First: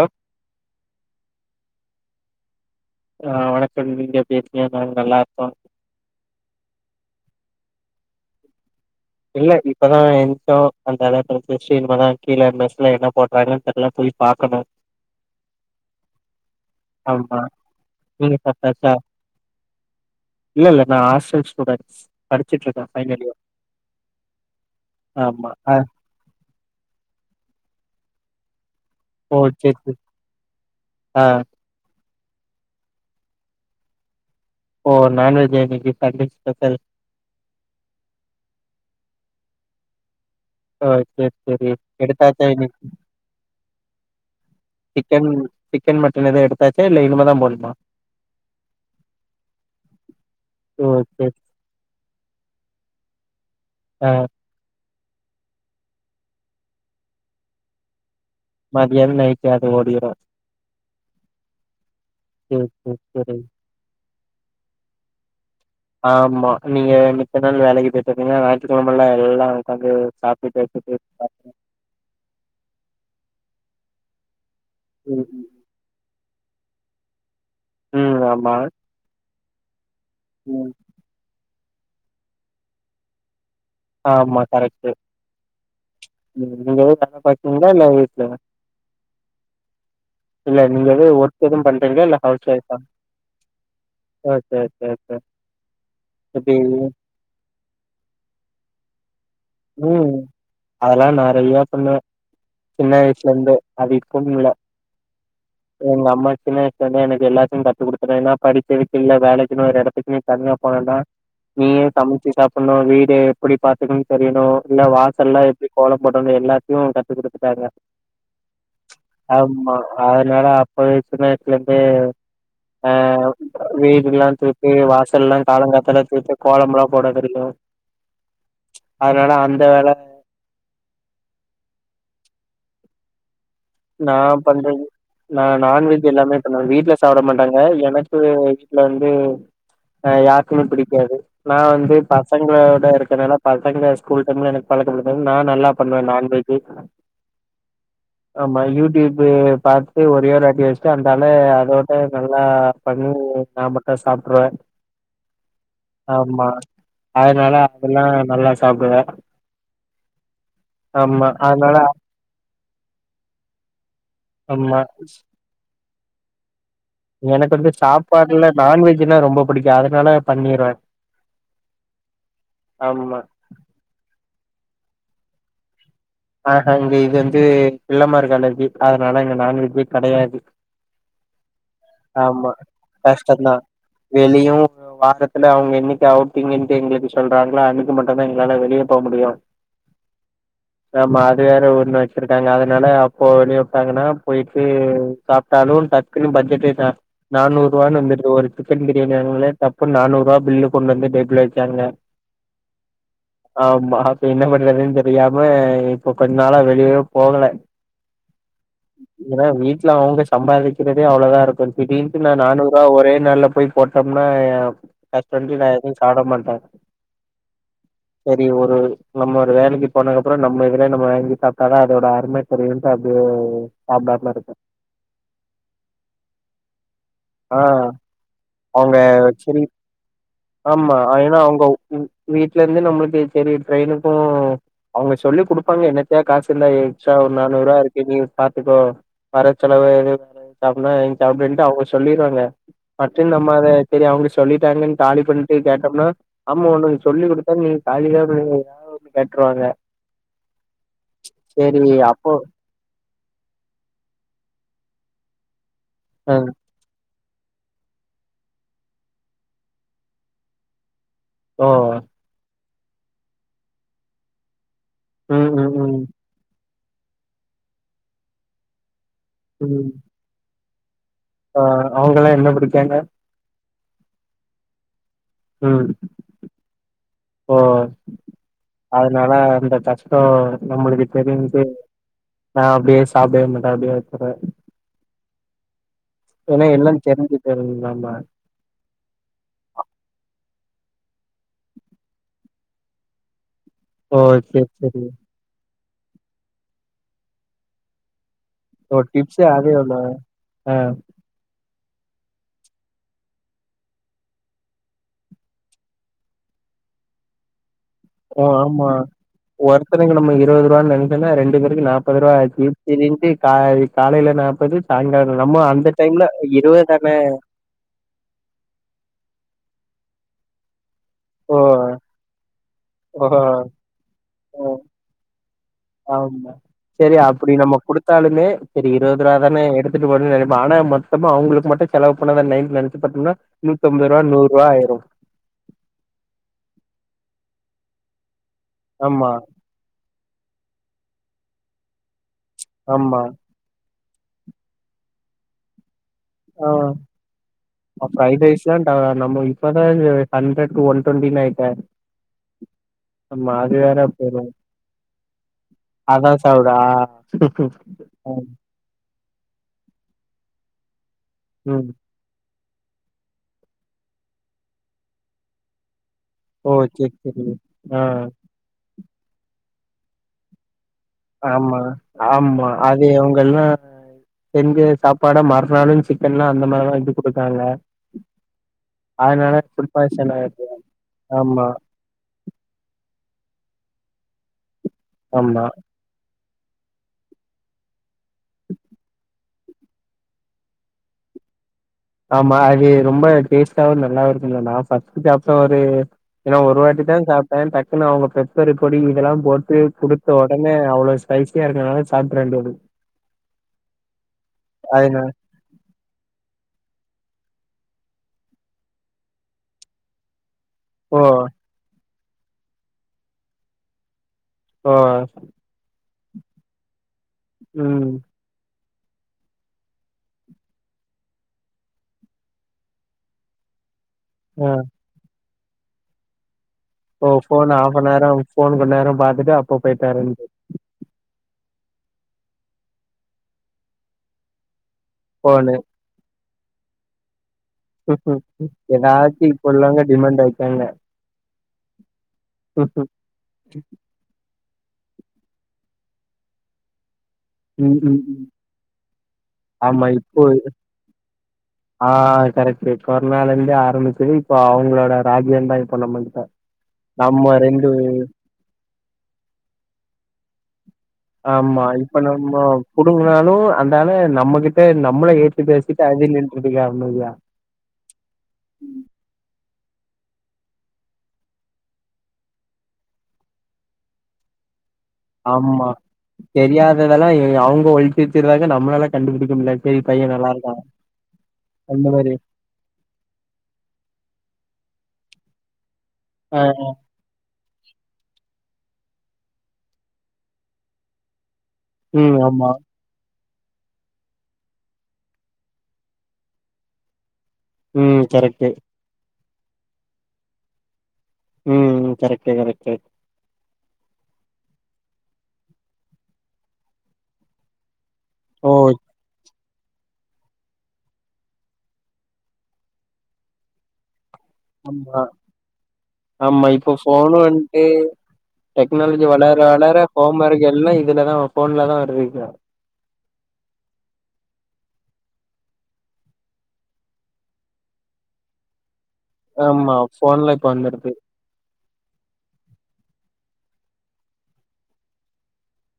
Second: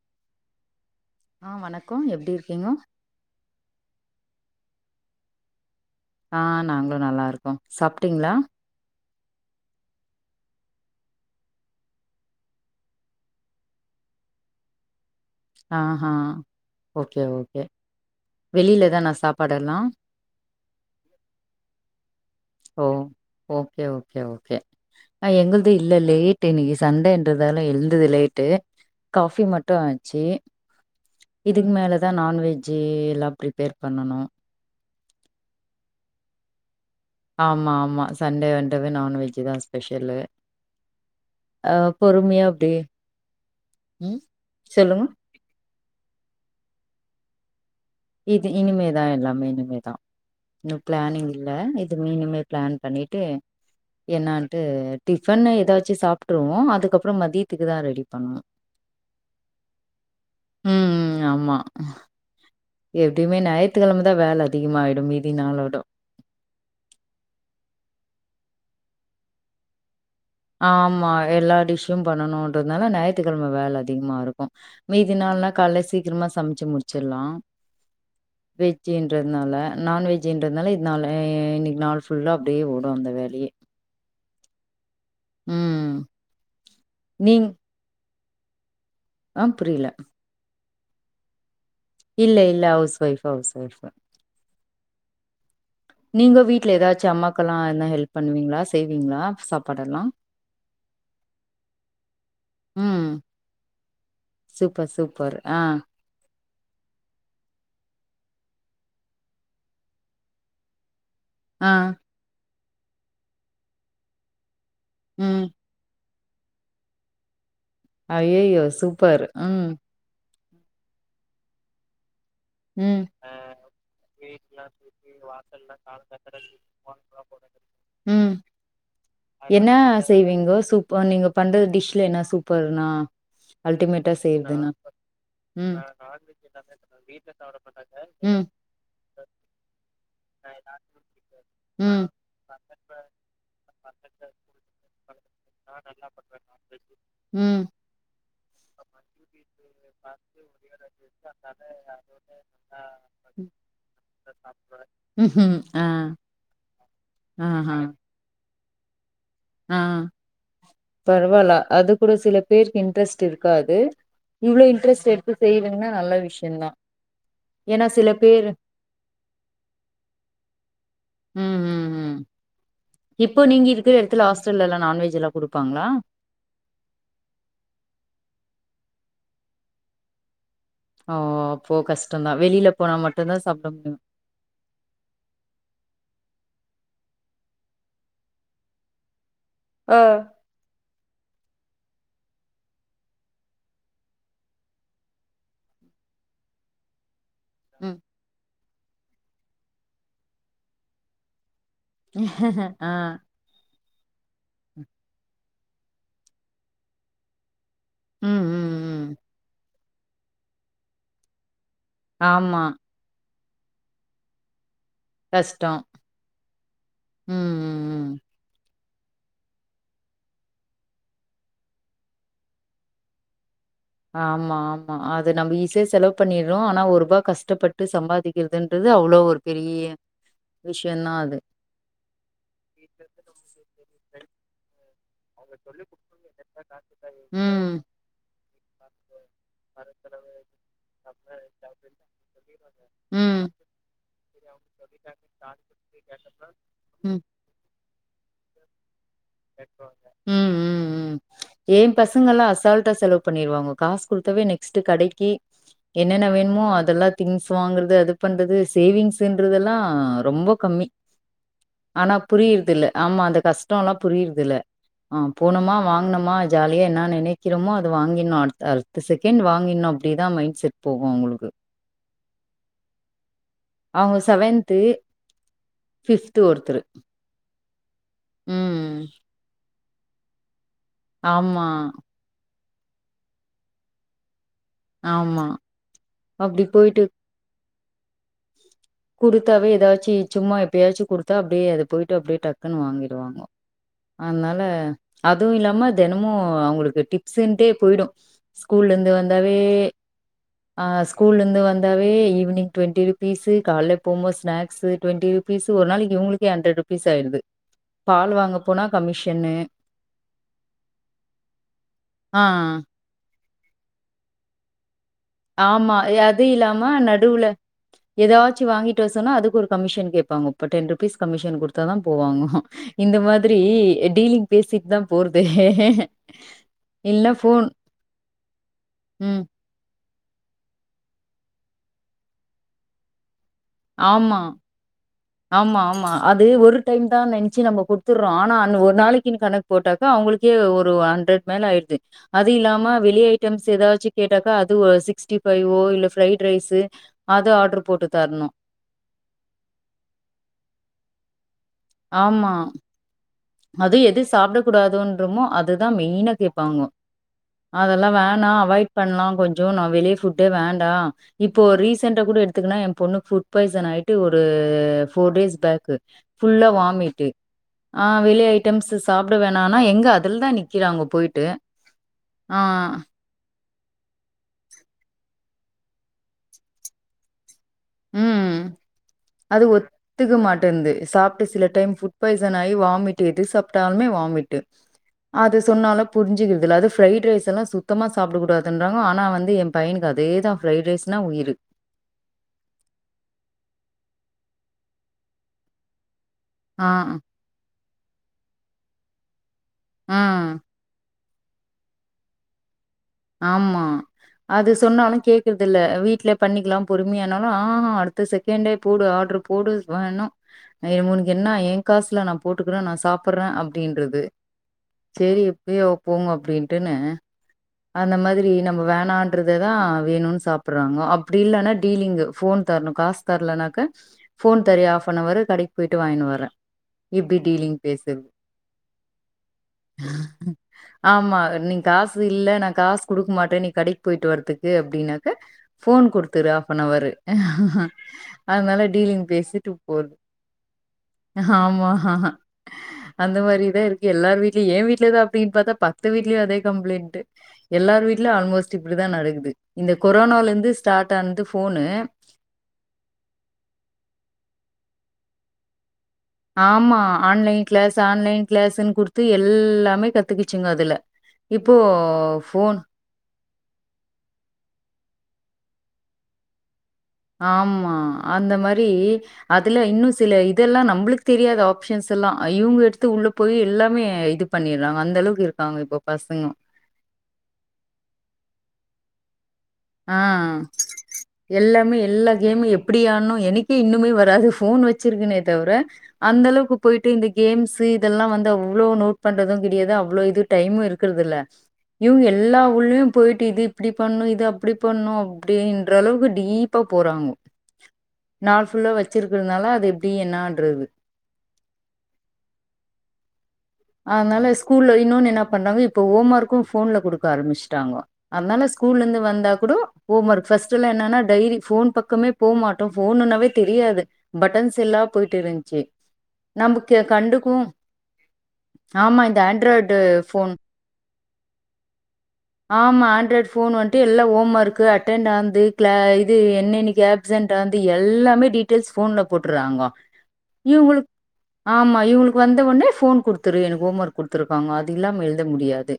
Hello ஆ வணக்கம் எப்டி இருக்கீங்க ஆ வணக்கம் நீங்க எப்டி இருக்கீங்க நாங்க நல்லாருக்கோ ஆ நாங்களு நல்லாருக்கோ சாப்ட்டீங்ளா இல்ல இப்பதா எந்ச்சோ அந்தால குளிச்சி இனிமே தா கீழ மெஸ்ல என்ன போடுறாங்கன் தெரில போய் பாக்கணு ஆ ஹா ஓகே ஆமா ஓகே நீங்க சாப்ட்டாச்சா வெளிலதானா சாப்பாடெல்லா இல்ல இல்ல நா ஹாஸ்டல் ஸ்டூடெண்ட்ஸ் படிச்சிட்ருக்க ஓ final year okay okay okay அ ஆமா எங்கள்து ஆ இல்ல லேட் இன்னைக்கு சண்டேன்றதால எழுந்தது லேட்டு ஓ காபி சேரி மட்டு சேரி ஆச்சு ஆ இதுக்கு மேல அதா நான்வெஜ்ஜு எல்லா ப்ரிப்பேர் பண்ணனு ஓ நான் வெஜ்ஜா இன்னிக்கி சண்டே ஸ்பெஷல் ஆமா ஆமா சண்டே வண்ட்டாவே நான்வெஜ்ஜு தா ஸ்பெஷலு அ செரி செரி ஆ பொறுமையா எடுத்தாச்சா அப்டி இன்னக்கி ம் சொல்லுங்க சிக்கன் சிக்கன் மட்டன் எது எடுத்தாச்சா இல்ல இனிமே தா போணுமா இது இனிமேதா எல்லாமே இனிமேதா இன்னு ஓ பிளானிங் சேரி இல்ல எதுமே இனிமே பிளான் பண்ணிட்டு ஆ என்னன் டிஃபன் எதாச்சு சாப்ட்ருவோ அதுக்கப்பற மதியத்துக்கு தா ரெடி பண்ணணு மத்தியானம் நைட்டு அது வோடிரு ம் ஆமா ம் எப்டியுமே ஞாயித்துக்கிழம தா வேல அதிகமாயிடு மீதி நாளோடோ ஆமா நீங்க மித்த நாள் வேலைக்கு போய்ட்டு வந்தீங்கன்னா ஞாயிற்றுக்கிழமெல்லா எல்லா உக்காந்து சாப் ஆமா எல்லா டிஷ்ஷீ பண்ணனுன்றதுனால ஞாயித்துக்கிழமை வேல அதிகமா இருக்கு மீதி ம், ம். நாள்னா காலையில சீக்கிரமா சமைச்சு முடிச்சிட்லாம் ம், ஆமா. வெஜ் வெஜ்ன்றதுனால நான் ம். வெஜ்ஜன்றதுனால இதனால இன்னைக்கு நாள் ஃபுல்லா அப்டியே ஓடு அந்த வேலையே ஆமா கரெக்ட்டு ம் நீங்க ஏது [unintelligible] பா த்தீங்களா இல்ல வீட்ல தா ஆம் புரியல இல்ல நீங்க இதே ஒர்க் யெதும் பண்றிங்களா யில்ல இல்ல ஹவுஸ் இல்ல ஒய்ஃப் ஒய்ஃப் ஹவுஸ் ஒய்ஃப் ஆ சேர் சேர் நீங்க வீட்ல யேதாச்சு அம்மாக்கெல்லா யென்ன ஹெல்ப் பண்ணுவீங்களா செய்வீங்களா சப் ம் அதெல்லா நறையா பண்ணுவே சின்ன ம் வயசுலருந்து படிப்புமில்ல சூப்பர் சூப்பர் ஆ யெங்க அம்மா சின்ன வயசு இப்பமே எனக்கு எல்லாத்தையு கத்துக் கொடுத்துட்டேன்னா படிப்பு விட்டில்ல வேலைக்குன்னுமே ஒரு எடத்துக்குமே தனியா போனனா ஆ நீயே சமச்சு சாப்பிட்ணு வீடு எப்டி பாத்துக்கனு தெரியணு இல்ல வாசல்லா ம் எப் புடி கோலம் போட்றன்னே எல்லாத்தையு கத்து குடுத்துட்டாங்க அய்யயோ சூப்பர் ம் ஆமா அதனால அப்பவே சின்னா வய்ஸ்ல இருந்தே ம் வீடு எல்லா தூக்கி வாசல்லா காலங்காத்தல தூத்து கோலமெ ல்லாம் போட தெரியு ம் அதனால அந்த என்ன வேல செய்வீங்கோ சூப் இப்ப நீங்க பண்ற டிஷ்ல என்ன சூப்பர்னா நா அல்டிமேட்டா செய்றதுன்னா பண்றது நான் நா ம் நான் நான்வெஜ் யெல்லாமே இப்ப நா வீட்ல சாப்பிட மாட்டாங்க எனக்கு ஏன்னா ம் வீட்டுல வந்து அ யாருக்குமே பிடிக்காது நா வந்து ம் பசங்களோட இருக்கனால பசங்க ஸ்கூல் டைம்ல எனக்கு பழக்கப்படுத்த நா நல்லா பன்னுவ நான் வெஜ்ஜி ம் ஆமா யூடியூப் பாத்துடு ஒரே ஒரு அடி எக்ஸ்ட்ரா இருந்தால அதோட்ட நா பண்ணி நா மட்டு சாப்ட்ருவே ம்ஹும் ஆ ஆமா அதனால ஆஹா பழகிட்டேன். அதெல்லா நல்லா சாப்டுவே ஆ ஆமா பரவால அதனால அது கூட சில பேருக்கு இன்ட்ரெஸ்ட் இருக்காது இவ்ளோ ஆமா இன்ட்ரெஸ்ட் யெடுத்து செய்வேனா நல்ல விஷயந்தா எனக்கு வந்து ஏன்னா சில பேரு சாப்பாடுல நான் வெஜ்ன்னா ரொம்ப புடிக்கு அதனால பண்ணிருவே ம் ம் ம் ஆம் இப்போ நீங்க யிருக்கிற யெடத்துல ஹாஸ்டல்லா நான்வெஜ்லா குடுப்பாங்களா ஆ ஹ இங்க இது வந்து பிள்ளமார் காலேஜ்ஜு அதனால இங்க நான்வெஜ்ஜே கிடையாது ஒ ஓ அப்போ கஷ்டந்தா வெளில போனா மட்டுந்தா கஷ்டந்தா சாப்ட முடியு வெளியு வாரத்துல அவங்க யென்னிக்கு அவுட்டீங்கன்ட்டு யெங்களுக்கு சொல்றாங்களோ அன்னிக்கு மட்டுந்தா யெங்களால வெளிய போமுடியு ஆ ஆமா அது வேற ஊருன்னு வச்சிருக்காங்க அதனால அப்போ வெளிய வைப்பாங்கன்னா போயிட்டு சாப்ட்டாலு டக்குன்னு பட்ஜட்டே தான் நானூறு ம் ரூவான்னு வந்துட்டு ஒரு சிக்கன் பிரியாணி வாங்களே தப்புண்ணு நானூறு ரூபா பில்லு கொண்டு வந்து டேபிள்ள வச்சாங்க ஆஹ் ஆமா இப்ப என்ன பண்றதுன் தெரியாம இப்ப கொஞ்ச நாளா வெளியவே போகல ம் ம் ம் ஏன்னா வீட்ல அவங்க சம்பாதிக்கிறதே அவ்வளதா இருக்கு திடிர்ன்ட்டு நா ஆமா நானூறு ரூவா ஒரே நாள்ல போய் போட்டம்னா கஷ்டோ ஒண்டி நா எதுவு சாப்ட மாட்டே ம் ம் ம் செரி ஒரு நம்ம ஒரு வேலைக்கி போனதுக்கப்றோ நம்ம இதுல நம்ம வாங்கி சாப்டாதா அதோட அரும தெரியுன்ட்டு அப்டியே சாப்டாம இருக்கே ஆமா ஆமா அது நம்ம ஈஸியா செலவு பண்ணிர்றோ ஆனா ஒரு ரூபா ஆ கஷ்டப்பட்டு சம்பாதிக்கிறதுன்றது அவங்க அவ்ளோ ஒரு சரி பெரிய ஆமா அது ஏன்னா உங்க உ வீட்ல இருந்து நம்மளுக்கு செரி ட்ரெயினுக்கு அவங்க சொல்லி குடுப்பாங்க என்னத்தையா காசு இருந்தா எக்சா ஒரு நானூறு ம் ரூவா இருக்கு நீ பாத்துக்கோ வர செலவு எது வேற எதுவு சாப்டனுன்னா வாங்கி சாப்டுன்ட்டு அவங்க சொல்லிருவாங்க பட்டு ம் நம்ம அத சரி அவுங்க சொல்லிட்டாங்கன்னு காலி பண்ணிட்டு கேட்டம்னா ஆமா ஒனக்கு ம் சொல்லி குடுத்தா நீ காலிதா பண்ணிருவியா கேட்ருவாங்க ம் ம் ம் ஏ அப்போ பசங்கல்லா அசால்ட்டா செலவு பண்ணிருவாங்க காசு குடுத்தாவே நெக்ஸ்ட் கடைக்கு என்னென்ன ஆ வேணுமோ அதெல்லா திங்ஸ் வாங்குறது அது பண்றது சேவிங்ஸ்ன்றதெல்லா ரொம்ப கம்மி ஓ ஆனா புரியிறது இல்ல ஆமா அந்த கஷ்டோல்லா புரியிறதில்ல ஆ ம் ம் போனமா ம் வாங்னமா ஜாலி என்ன நெனைக்கிறோமோ அது வாங்கிர்னு அடுத் அடுத்த செகண்ட் ம் வாங்கிர்னு அப்டிதா மைண்ட் செட் போகு அவுங்களுக்கு ஆ அவங்கல்லா என்ன படிக்காங்க அவங்க செவன்த் ம் ஓ ம் அதனால அந்த சாச் ஓ நம்மளுக்கு தெரிஞ்சி ஆமா நா அப்டியே சாப்டவே மாட்டே அப்டியே வச்சிருவே ஆமா ஏன்னா அப்டி எல்லா போயிட்டு தெரிஞ்சு போயிருதுல்ல ஆமா குடுத்தாவே ஏதாச்சு சும்மா எப்பயாச்சு குடுத்தா அப்டியே அத போயிட்டு அப்டியே டக்குன்னு வாங்கிடுவாங்க ஓ அதனால சேரி சேரி அதுவு இல்லாம தினமு அவங்களுக்கு டிப்ஸ்ன்ட்டே போயிடு ஓ ஸ்கூல்லர்ந்து டிப்ஸே வந்தாவே அதே ஒண்ணு ஆ ஸ்கூல்லந்து வந்தாவே ஈவினிங் டுவெண்ட்டி ருபீசு காலேல போம்போது ஸ்நாக்ஸ் டுவெண்டி ருபீஸ் ஒரு நாளைக்கு இவங்களுக்கே ஹண்ட்ரட் ருபீஸ் ஆயிடுது பால் ஓ வாங்க போனா ஆமா கமிஷன் ஒருத்தனுக்கு நம்ம இருபது ரூபான்னு நெனைச்சன்னா ரெண்டு பேருக்கு நாப்பது ரூபா ஆ ஆச்சு செரின்ட்டு கா காலேல நாப்பது சாயங்காலோ நம்ம அந்த ஆமா டைம்ல அது இல்லாம இருவதுதான நடுவுல ஏதாச்சு வாங்கிட்டு வர சொன்னா அதுக்கு ஒரு கமிஷன் கேப்பாங்க ஒரு டென் ருபீஸ் கமிஷன் ஓ குடுத்தா தா போவாங்க இந்த ஓஹோ மாதிரி டீலிங் ஓ பேசிட்டு தா போறதே ஆமா செரி அப்டி நம்ம குடுத்தாலுமே செரி இருவதுரூவா ம். தானே எடுத் துட்டு போட்டுன்னு நெனைப்போ ஆனா மொத்தமா அவங்களுக்கு மட்டு செலவு பண்ணதா நைட் நெனைச்சு பாத்தம்னா நூத்தம்பது ரூவா ஆமா, நூரூவா ஆயிரு ஆமா ஆமா அது ஒரு டைம் தா நெனச்சி நம்ம குடுத்துர்றோ ஆனா அன் ஒரு ஆமா நாளைக்குன்னு கணக் போட்டாக்க அவங்களுக்கே ஒரு ஹண்டர்ட் மேல ஆயிடுது அது இல்லாம ஆமா வெளி ஐட்டம் ஸ் ஏதாச்சு கேட்டாக்கா அது ஒ சிக்ஸ்ட்டி ஃபைவோ இல்ல ஃப்ரைட் ரைஸ்ஸு அது ஆர்டர் போட்டு தரணு ஏண்டா நம்ம இப்பதா ஆ ஹண்டர்ட்க்கு ஒன் டுவென்டின்னு ஆயிட்டே ஆமா ஆமா அது வேற எது போயிரு சாப்பிட கூடாதுன்றமோ அதுதா அதா மெயினா சாப்டா கேப்பாங்கோ அதெல்லா ம் வேணா அவாய்ட் பண்லா கொஞ்சோ நா வெளிய ஃபுட்டே வேண்டா இப்போ ம். ரீசன் கூட எடுத்துக்குனா எ பொண்ணு ஃபுட் பாய்சனாயிட்டு ஒரு ஃபோர் டேஸ் பேக்கு ஃபுல்லா ஓ சரி வாமிட்டு சரி ஆ வெளியே ஐட்டம்ஸ்ஸீ சாப்ட வேணான்னா எங்க அதிலதா நிக்கிறாங்க போய்ட்டு ஆமா ஆமா அது இவங்கெல்லா எங்கே சாப்பாட மறுநாளு சிக்கன்லா அந்த மாரிதா வெச்சு கொடுத்தாங்க உம் அது பாய்சன் ஒத்துக்க ஆயிரு மாட்டேன்ந்து சாப்ட்டு சில ஆமா, டைம் ஃபுட் பாய்சன் ஆயி வாமிட்டு எது சாப்ட்டாலுமே வாமிட்டு அது ஆமா, சொன்னாலு புரிஞ்சுக்கிறதில்ல அது ஃபிரைடு ரைஸ் எல்லா சுத்தமா சாப்பிடக் கூடாதுன்றாங்க ஆனா வந்து எ பையனுக்கு அதேதா ஃப்ரைடு ரைஸ்னா உயிரு ஆமா அது ரொம்ப டேஸ்ட்டாவு நல்லாவு இருக்குன்னு சொன்னா ஃபஸ்ட்டு சாப்ட்ட ஒரு நா ஒரு ஆ வாட்டி தா சாப்ட்டே டக்குன்னு அவங்க பெப்பரு பொடி இதெலா போட்டு குடுத்த ஆ ஒடனே அவ்ளோ ஸ்பைசியா இருக்கனால சாப்ட்ற வேண்டியது ஆமா அது சொன்னாலு கேக் இதில்ல வீட்லயே பண்ணிக்கலா பொறுமையானாலு ஆஹா அடுத்த செகண்டே போடு ஆர்டரு போடு வேணு ஏ ஓ! உனுக்கு என்னா என் காஸ்ல நா போட்டுகற நா சாப்பர்ன அப்டின்றது ஓ! சேரி எப்பயோ போங்க அப்படின்ட்டுன்னு அந்த ம். மாதிரி நம்ம வேணான்றத தா வேணுன்னு சாப்பிடறாங்க அப்டி இல்லனா டீலிங்கு ஃபோன் தரணு காஸ் தரலனாக்க ஃபோன் அ. தரியா ஆஃபனவரு கடைக்கு போயிட்டு வாங்கின்னு வர போ ஃபோன் ஹாஃப்பு நேர ஃபோன் ரொம்ப நேர பாத்துட்டு அப்ப போயிட்டாருன்றது ஆமா நீங் காசு இல்ல நா காசு குடுக்க மாட்ட நீ கடைக்கு போயிட்டு வர்றதுக்கு அப்டின்ன டு ஃபோனு. ஃபோன் கொடுத்துரு ஹாஃபனவரு ஏதாச்சு இப்ப உள்ளவங்க போது. டிமாண்ட் ஆயிட்டாங்க ஆமா ஹ ஹ அந்த மாரிதா இருக்கு எல்லார் வீட்லியு எ வீட்லதா அப்டின்னு பத்தா பத்து வீட்லியு அதே கம்ப்ளைண்ட் ம், எல்லார் ம், வீட்ல ம். ஆல்மோஸ்ட் இப்பிடிதா நடக்குது இந்த ஆமா இப்போ கொரோனாலிருந்து ஸ்டார்ட் ஆனது ஃபோனு ஆ கரெக்ட் இது கொரனாலிந்து ஆரம்பிச்சது இப்போ அவங்களோட ராஜியம் தா இப்ப நம்ப ஆமா ஆன்லைன் கிளாஸ் ஆன்லைன் கிளாஸ்ன்னு குடுத்து எல்லாமே கத்துக்கிச்சுங்க அதுல இப்போ ஆமா இப்ப நம்ம ஃபோன் புடுங்கனாலு அந்தால நம்மகிட்ட நம்மள ஏத்து பேசிட்டு அது நின்ட்ருக்குடா அமேதியா ஆமா அந்த மாரி அதுல இன்னு சில இதெல்லா நம்ளுக்கு தெரியாது ஆப்ஷன்ஸ் எல்லா இவங்க எடுத்து உள்ள போயி எல்லாமே இது பண்ணிர்றாங்க அந்த அளவுக்கு இருக்காங்க ஆமா இப்ப பசங்க [unintelligible] அவங்க ஒளிச்சி வெச்சிருந்தாங்க நம்மளால கண்டுபுடிக்க முடியாது ஆ ஆ எல்லாமே அந்த எல்லா மாரி கேம் எ ப்டியானு எனக்கே இன்னுமே வராது ஃபோன் வச்சிருக்குனே தவிர அந்த ஆ அளவுக்கு போயிட்டு இந்த கேம்ஸ்ஸு இதெல்லா வந்து அவ்ளோ நோட் பண்றது கெடையாது அவ்ளோ இது டைமு இருக்குறதில்ல இவங்க ம் எல்லா ஆமா உள்ளையு போயிட்டு இது இப்டி பண்ணும் இது அப் அப்டி பண்ணும் அப்டின்ற அளவுக்கு டீப்பா போறாங்க ம் நாள் கரெக்ட்டு ஃபுல்லா வச் வச்சிருக்கிறனால அது எப்டி என்னான்றது ம் ம் கரெக்ட்டு கரெக்ட்டு அதனால ஸ்கூல்ல இன்னொன்னு என்னா பண்ணாங்க இப்ப ஹோம் ஒர்க்கு ஃபோன்ல குடுக்க ஆரம்பிச்சுட்டாங்கோ அத்னால ஓ ஸ்கூல்லந்து வந்தா கூடொ ஹோம் வொர்க் ஃபஸ்ட்டெல்லா என்னன்னா டைரி ஃபோன் பக்கமே போமாட்டோ ஃபோன்னுன்னாவே தெரியாது பட்டன்ஸ் செல்லா ஆமா போயிட்டுருந்துச்சு ஆமா இப்போ நம்மக்கு ஃபோனு கண்டுக்கு வந்ட்டு டெக்னாலஜி வளர வளர ஹோம் ஃபோன் ஒர்க் எல்லா இதுலதா ஃபோன்ல தா வருதுங்க ஆமா ஆன்ட்ராய்ட் ஃபோன் வந்ட்டு எல்லா ஓம் ஒர்க் அட்டென்ட் ஆனது க்ளா இது என்னன்னைக்கு ஆப் சென்ட் ஆனது எல்லாமே டீட்டெல்ஸ் ஃபோன்ல போட்டுர்றாங்கொ ஆமா ஃபோன்ல இப்ப இவுங்களுக் வந்துருது ஆமா இவங்களுக்கு வந்தவொன்னே ஃபோன் குடுத்துரு எனக்கு ஹோம் ஒர்க் குடுத்துருக்காங்க அது இல்லாம எழுத முடியாது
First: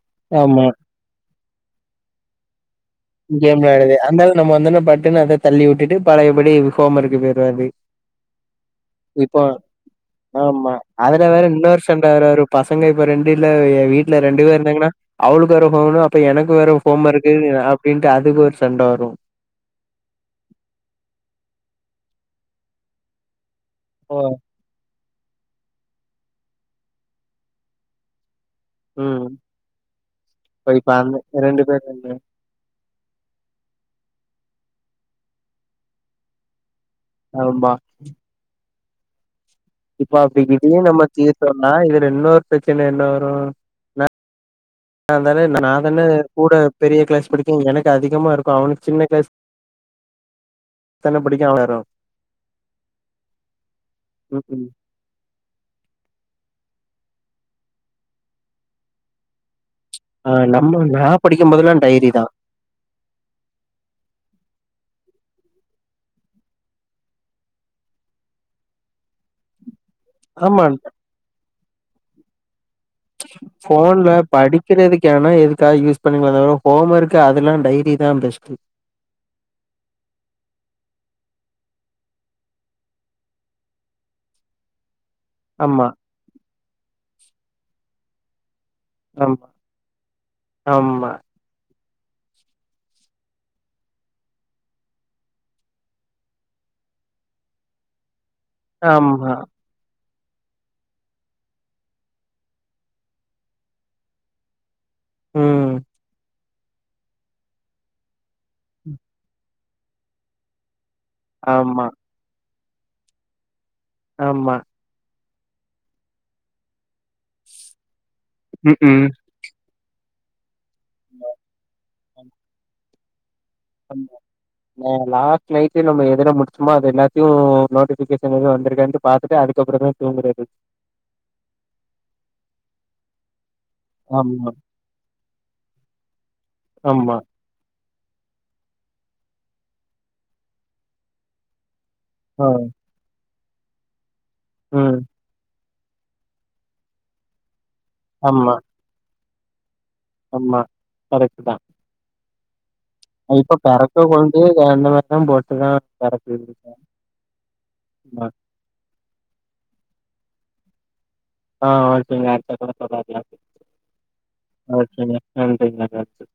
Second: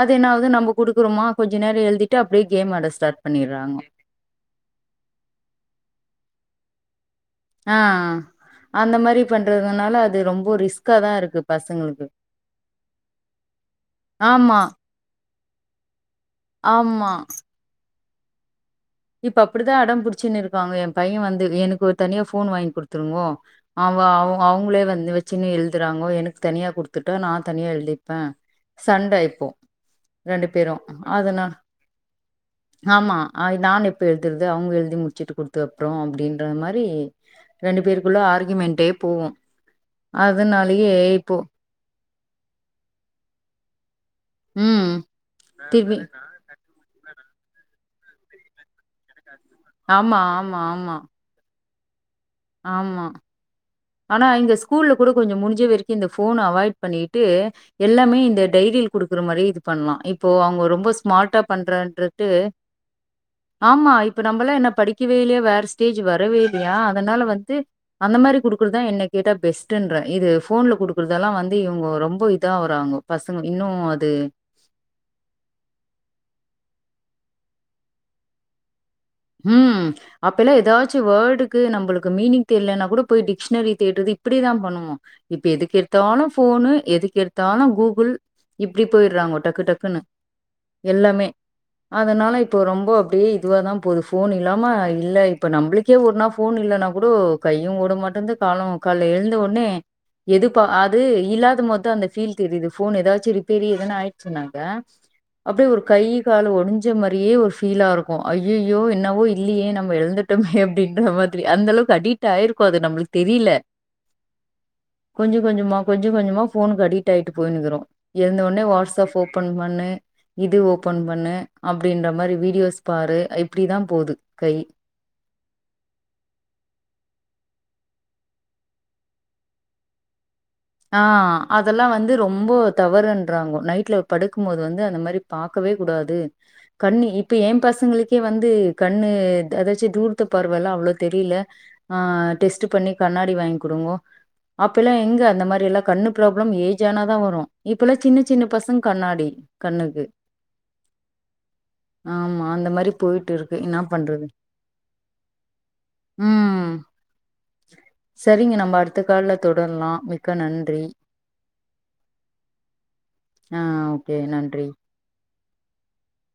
அது என்னாவது ஆமா நம்ம குடுக்குறோமா கொஞ்ச நேரோ எழுதிட்டு அப்டியே கேம் ஆட ஸ்டார்ட் கேம் பண்ணிறாங்க வெளையாட்றது அந்தாண்ட நம்ம வந்தொன்ன பட்டுன்னு அத தள்ளிவுட்டுட்டு பழையபடி ஹோம் ஒர்க்கு போயிட்றது ஆ ஆ இப்போ ரொம்ப ஆமா ரிஸ்கா தா அதுல இருக்கு வேற இன்னொரு ஃப்ரெண்ட பசங்களுக்கு வேற ஒரு பாச ப்ப எங்களுக்கு ரெண்டு இல்ல வெ வீட்ல ரெண்டு பேர் ஆமா இருந்தாங்கன்னா அவளுக்கு வேற ஃபோனு அப்ப எனக்கு வேற ஹோம் ஆமா ஒர்க்கு அப்டின்ட்டு அதுக்கு ஒரு சண்ட வரு இப்ப அப்டிதா அடம்புடிச்சுன்னு இருக்காங்க எ பைய வந்து எனக்கு ஒரு தனியா ஃபோன் வாங்கி குடுத்துருங்கோ அவங்க ஓ அவங் அவ்ங்களே வந்து வச்சுன்னு எழுதுறாங்கோ எனுக்கு தனியா குடுத்துட்டா நா தனியா எழுதிப் ப சண்ட ம் இப்போவ் ரெண்டு இப்ப பேரு இப்ப அந்த அதனா ரெண்டு பேர் ரெண்டு ஆமா அது நான் எப்ப எழுதுறது அவங்க எழுதி முடிச்சிட்டு குடுத்தப்புறோ அப்டின்ற மாரி ஆமா ரெண்டு பேருக்குள்ள ஆர்கியுமென்ட்டே போவு இப்போ அப்டி இதையு அதனாலயே நம்ம இப்போ தீர்த்தொம்னா இதுல இன்னொரு பிரச்சன என்ன வரு ம் அதானே நா திருப்பி தானே கூட பெரிய கிளாஸ் படிக்கு எனக்கு அதிகமா இருக்கு அவனுக்கு சின்ன க்ளாஸ் ஆமா ஆமா ஆமா தானா படிக்கா வரு ஆமா ஆனா ம் இங்க ம் ஸ்கூல்லு கூட கொஞ்சோ முடிஞ்ச வரைக்கு இந்த ஃபோன் அவாய்ட் பண்ணிட்டு எல்லாமே இந்த டைரில குடுக்குற மாரி இது பண்லா இப்போ ஆ அவுங்கோ நம்ம ரொம்ப நா ஸ்மார்ட்டா படிக்கும் போதெல்லா டைரி தா பண்றன்றட்டு ஆமா இப்ப நம்மெல்லா என்ன படிக்கவே இல்லையா வேற ஸ்டேஜ் வரவே இல்லையா அதனால வந்து அந்த மாரி குடுக்குறதா என்ன கேட்டா பெஸ்ட்டுன்ற இது ஆமா ஃபோன்ல குடு குறதுல்லா வந்து இவுங்கோ ரொம்ப இதாவுறாங்கோ ஃபோன்ல படிக் கிறதுக் எதுனா எதுக்காக யூஸ் பண்ணிக்கலா தவிர ஹோம் ஒர்க்கு அதெல்லா டைரிதா பெஸ்ட்டு ம் அப்பேல்லா எதாச்சு வேர்டுக்கு நம்பளுக்கு மீனிங் தெரியலன்னா கூட போய் டிக்ஷனரி தேடுறது இப்டிதா பண்ணுவோ இப்ப ஆமா எதுக்கெடுத்தானு ஃபோனு எதுக்கெடுத்தாலு கூகுள் இப்டி போயிர்றாங்கோ ஆமா டக்கு டக்குன்னு ஆமா எல்லாமே அதனால இப்போ ரொம்ப அப்டியே இதுவாதா போது ஃபோன் இல்லாம இல்ல இப்ப நம்புளுக்கே ஒரு நா ஃபோன் இல்லனா கூட கையு ஓட மாட்டந்து காலு கால்ல ஆமா எழுந்தவொனே எதுப்பா அது இல்லாத மோதா அந்த ஃபீல் தெரியுது ஃபோன் எதாச்சு ரிப்பேரி எதான்னு ஆயிச்சினாக்க அப்டியே ம் ஒரு கை கால் ஒடஞ்ச மாரியே ஒரு ஃபீலா இருக்கு ஐய்யய் யோ என்னவோ இல்லியே நம்ம எழந்துட்டோமே அப்டின்ற மாதிரி ஆமா அந்தளவுக்கு அடிட் டாயிருக்கோ அது நம்ளுக் தெரில ஆமா கொஞ்சொ கொஞ்சமா கொஞ்சொ கொஞ்சமா ஃபோன்க்கு அடிக்ட் ஆயிட்டு போயினுக்குறோ எழுந்தவுன்னே ம் ம் வாட்ஸ்அஃப் ஓப் பன் பண்ணு இது ஓபன் பண்ணு அப்டின்ற மாரி வீடியோஸ் பாரு இப் இப்டி தான் போது கை அங்க லாஸ்ட் நைட்டு நம்ம எதுல முடிச்சமோ அது எல்லாத்தையும் நோட்டிஃபிகேஷன் எதுவும் வந்திருக்கான்னு பாத்துட்டு அதுக்கப்புறந்தா ரொம்ப நன்றி ஆ அதெல்லாம் வந்து ரொம்ப தவறுன்றாங்கோ நைட் ல படுக்கும் ஆமா போது வந்து அந்த மாரி பாக்கவே கூடாது கண்ணி ஆமா இப்ப என் பசங்களுக் கே வந்து கண்ணு எதாச்சு தூரத்து பார்வல்லாம் அவ்ள தெரில அ ஆ டெஸ்ட் பண்ணி கண்ணாடி வாங்கி குடுங்கோ அப்ப ம் எல்லாம் எங்க அந்த மாரி எல்லாம் கண்ணு ப்ராப்ளம் ஏஜ் ஆனா தான் வரும் இப்பல்லாம் சின்ன சின்ன பசங்க கண்ணாடி கண்ணுக்கு அம்மா கரைட்தான் ஆமா அந்த மாரி போயிட்டு இப்ப இருக்கு என்ன பொறக்கர பண்றது கொழந்தயே அந்த மாரிதான் போட்டுதான் பொறக்குது செரிங்க நம்ம அடுத்த கால்ல தொடரலாம் மிக்க நன்றி ஆ ஓகேங்க அடுத்த தடவ பாக்கலாம் ஆ ஓகே நன்றி ஓகேங்க நன்றிங்க நன்றி